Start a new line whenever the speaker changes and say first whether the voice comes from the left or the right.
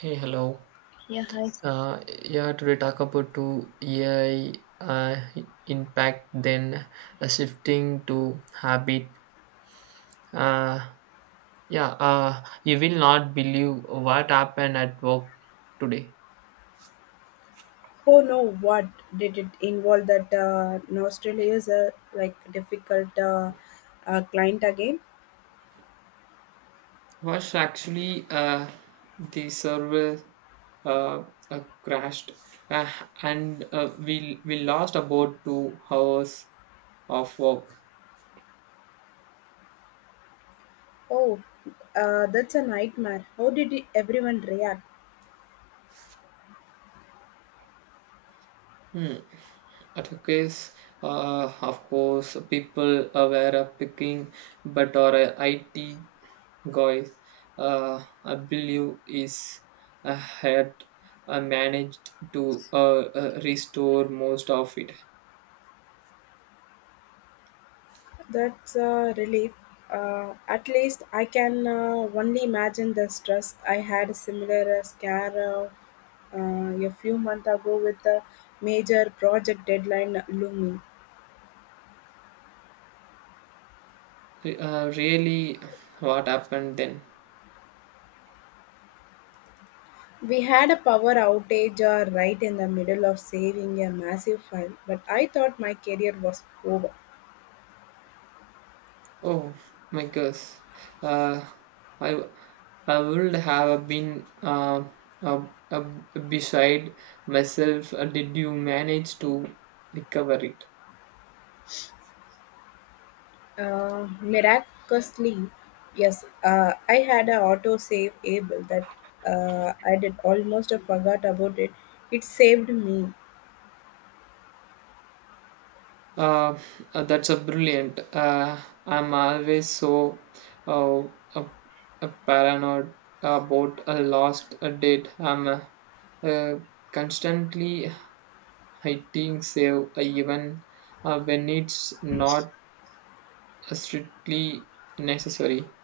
right: Hey, hello.
left: Yeah, hi.
right: Uh, yeah, today talk about to AI uh, impact, then shifting to habit. Uh, yeah, you will not believe what happened at work today.
left: Oh no, what did it involve that Australia is a like difficult client again?
right: Was actually the server uh, crashed, uh, and we lost about 2 hours of work.
left: Oh, that's a nightmare. How everyone react?
right: Hmm. At a case, of course, people were picking, but our IT guys, I believe, is had managed to restore most of it.
left: That's a relief. At least I can only imagine the stress. I had a similar scare a few months ago with a major project deadline looming.
right: Really, what happened then?
left: We had a power outage right in the middle of saving a massive file, but I thought my career was over.
right: Oh my gosh, uh, I I would have been uh, uh, beside myself. Did you manage to recover it?
left: Miraculously, yes, I had an autosave able that I did almost forgot about it. It saved me.
right: Uh, that's a brilliant. I'm always so uh, uh, paranoid about a lost date. I'm uh, constantly hitting save even when it's not strictly necessary.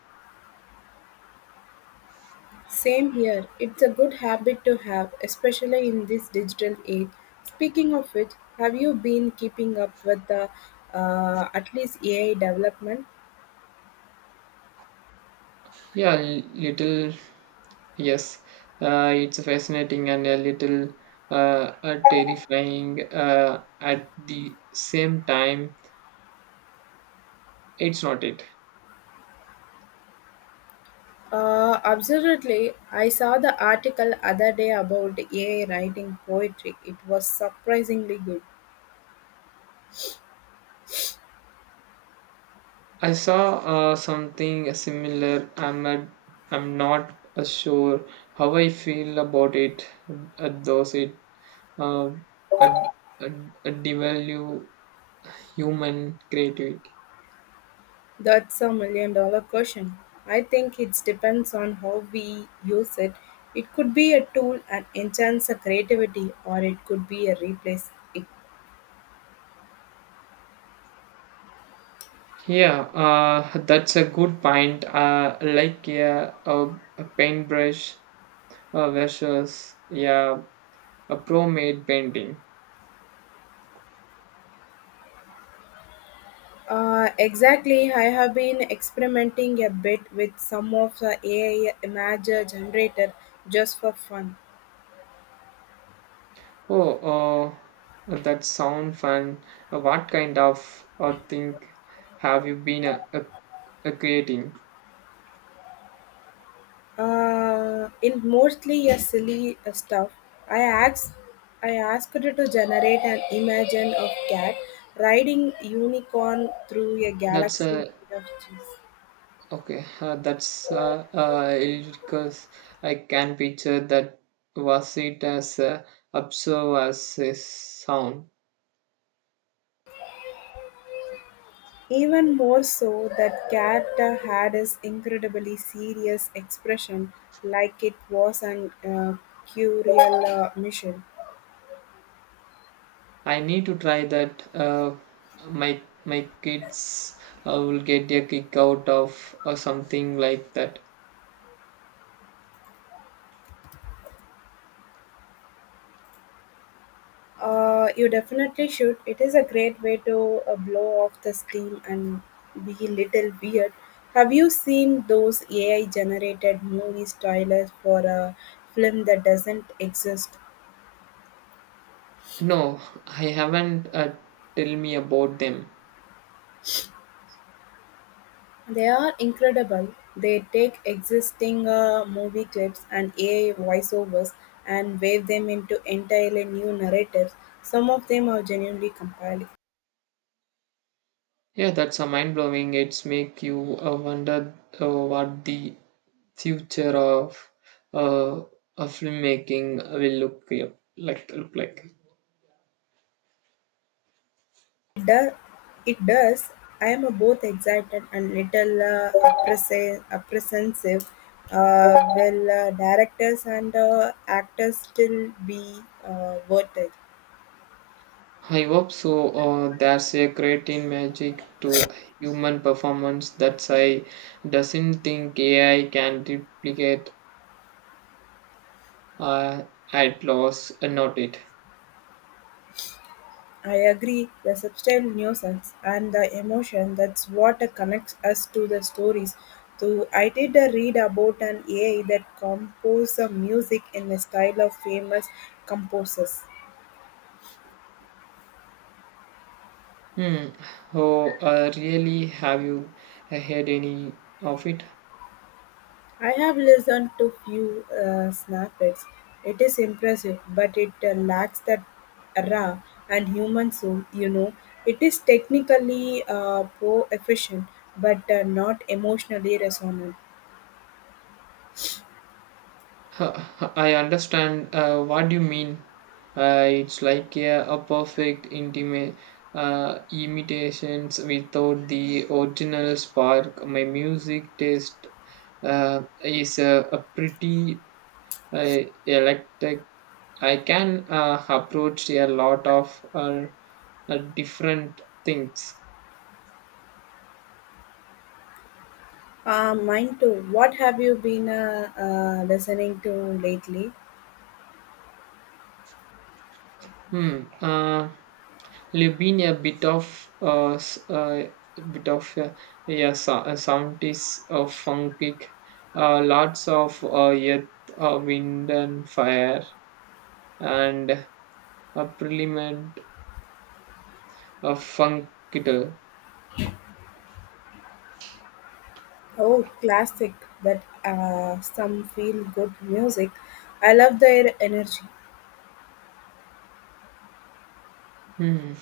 left: Same here. It's a good habit to have, especially in this digital age. Speaking of which, have you been keeping up with the at least AI development?
right: Yeah, little yes. It's fascinating and a little terrifying at the same time. It's not it.
left: Absolutely. I saw the article other day about AI writing poetry. It was surprisingly good.
right: I saw something similar. I'm not sure how I feel about it. Does it uh, uh, uh, devalue human creativity?
left: That's a million dollar question. I think it depends on how we use it. It could be a tool and enhance the creativity, or it could be a replace it.
right: Yeah, that's a good point. Like yeah, a paintbrush versus yeah, a pro-made painting.
left: Exactly. I have been experimenting a bit with some of the AI image generator just for fun.
right: Oh, that sound fun. What kind of thing have you been creating?
left: In mostly a silly stuff. I asked, I asked it to generate an image of cat riding unicorn through a
right: That's
left: galaxy made of cheese.
right: okay. That's because I can picture that was it as absurd as a sound.
left: Even more so, that cat had his incredibly serious expression, like it was an curial mission.
right: I need to try that. My kids will get a kick out of something like that.
left: You definitely should. It is a great way to blow off the steam and be a little weird. Have you seen those AI generated movie trailers for a film that doesn't exist?
right: No, I haven't. Tell me about them.
left: They are incredible. They take existing movie clips and AI voiceovers and wave them into entirely new narratives. Some of them are genuinely compelling.
right: Yeah, that's a mind blowing. It's make you wonder what the future uh, of filmmaking will look look like.
left: It does. It does. I am both excited and little apprehensive. Will directors and actors still be worth it?
right: I hope so. There's a great in magic to human performance that I doesn't think AI can duplicate. Uh, at loss, not it.
left: I agree. The subtle nuisance and the emotion, that's what connects us to the stories. So I did read about an AI that composed the music in the style of famous composers.
right: Hmm. Oh, really? Have you had any of it?
left: I have listened to few snippets. It is impressive, but it lacks that raw and human soul. You know, it is technically poor efficient, but not emotionally resonant.
right: Huh, I understand what you mean. It's like a perfect intimate imitations without the original spark. My music taste is a pretty uh, electric. I can approach a lot of different things.
left: Mine too. What have you been listening to lately?
right: Hmm. You've been a bit of bit of yeah, so, a soundist of funky, lots of earth, wind and fire, and a preliment of funk guitar.
left: Oh, classic! That some feel good music. I love their energy.
right: Hmm.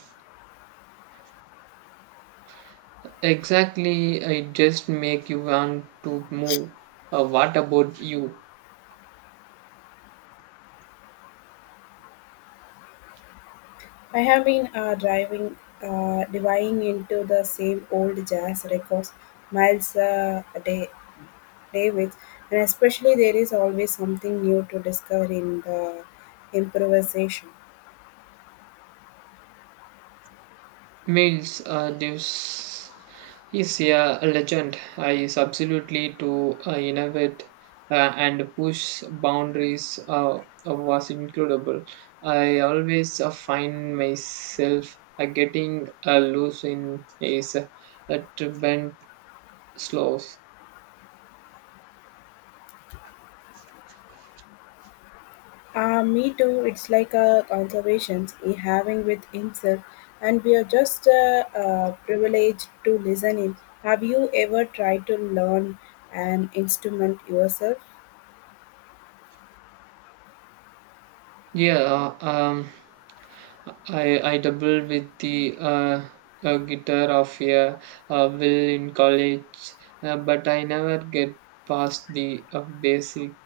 right: Exactly, I just make you want to move. What about you?
left: I have been diving into the same old jazz records, Miles Davis, and especially there is always something new to discover in the improvisation.
right: Miles Davis is a legend. He is absolutely to innovate and push boundaries was incredible. I always find myself getting loose in his bent slows.
left: Me too. It's like a conversation he having with himself, and we are just privileged to listen in. Have you ever tried to learn an instrument yourself?
right: Yeah, I doubled with the guitar of a will in college, but I never get past the basic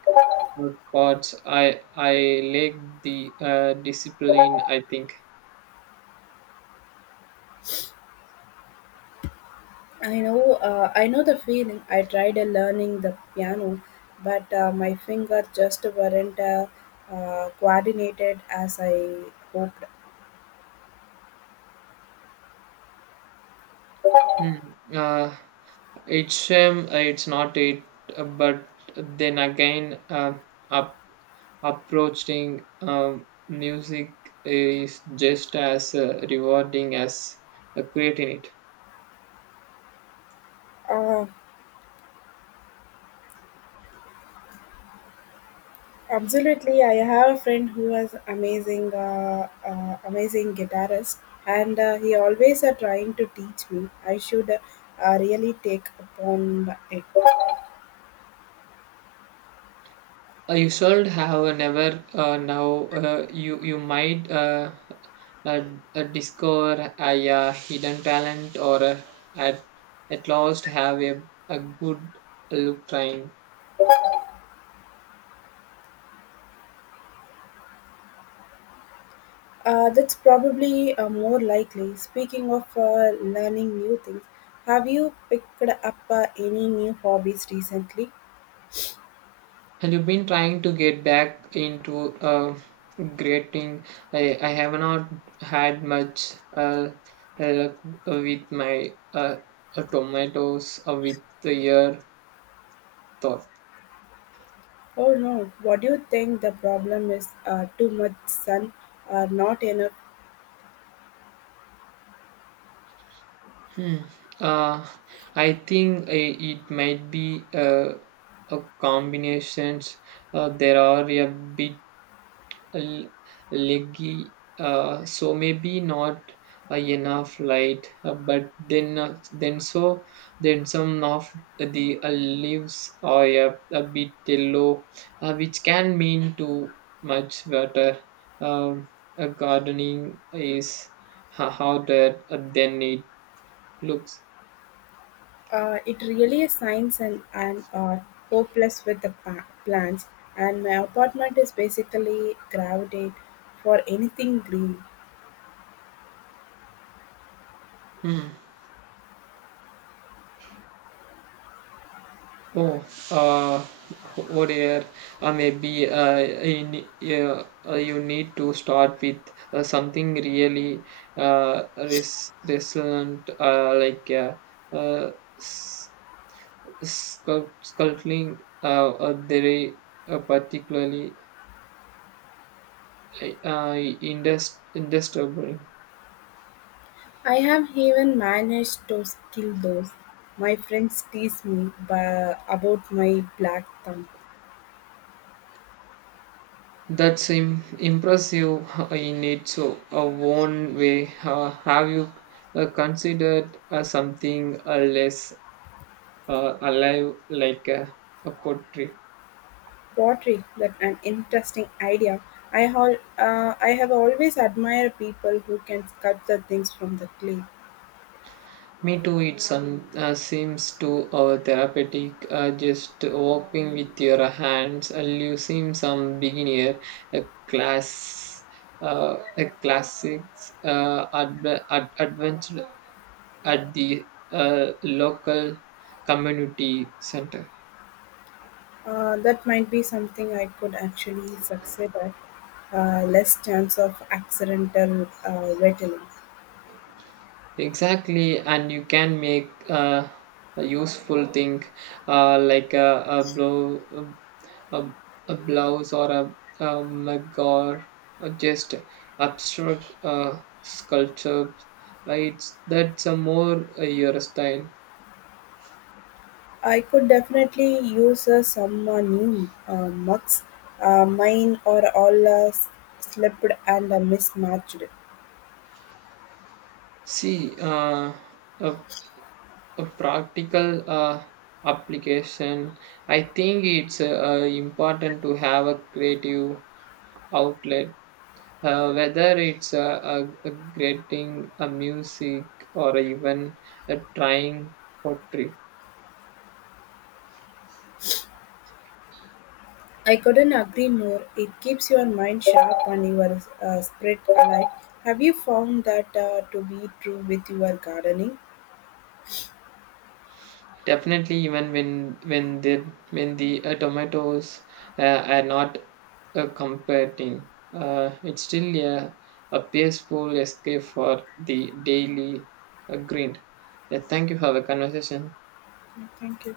right: chords. I lack the discipline. I think.
left: I know the feeling. I tried learning the piano, but my fingers just weren't coordinated as I hoped.
right: Hmm. uh, it's shame it's not it, but then again, up, approaching music is just as rewarding as creating it.
left: Uh, Absolutely, I have a friend who has amazing guitarist, and he always are trying to teach me. I should really take upon it.
right: You should have never now you might uh, discover a hidden talent or at at last have a good look trying.
left: That's probably more likely. Speaking of learning new things, have you picked up any new hobbies recently?
right: And you've been trying to get back into creating. I have not had much luck with my tomatoes with the year thought.
left: Oh no, what do you think the problem is? Too much sun or not enough?
right: Hmm. Uh, I think I it might be a combinations. There are a bit l- leggy, so maybe not enough light. But then so then some of the leaves are a bit yellow, which can mean too much water. Um, gardening is harder than it looks.
left: It really is science and, hopeless with the plants, and my apartment is basically gravitate for anything green.
right: Hmm. Oh, uh, oh dear. Maybe yeah, you need to start with something really resilient, like uh, s- sculpting. Very particularly like, indestable.
left: I have even managed to kill those. My friends tease me about my black thumb.
right: That's im impressive in its a own way. Have you considered something less alive like a portrait.
left: Pottery, that's an interesting idea. I have always admired people who can sculpt the things from the clay.
right: Me too, it some, seems to our therapeutic. Just walking with your hands, you seem some beginner, a class, a classics, advanced at the local community center.
left: That might be something I could actually succeed at. Less chance of accidental rattling.
right: Exactly, and you can make a useful thing like a, a blouse or a mug or just abstract sculpture. It's That's a more your style.
left: I could definitely use some new mugs. Mine are all slipped and mismatched.
right: See, a, a practical application. I think it's important to have a creative outlet whether it's a creating a music or even a trying pottery.
left: I couldn't agree more. It keeps your mind sharp and your spirit alive. Have you found that to be true with your gardening?
right: Definitely, even when the when the tomatoes uh, are not competing, it's still a peaceful escape for the daily grind. Yeah, thank you for the conversation.
left: Yeah, thank you.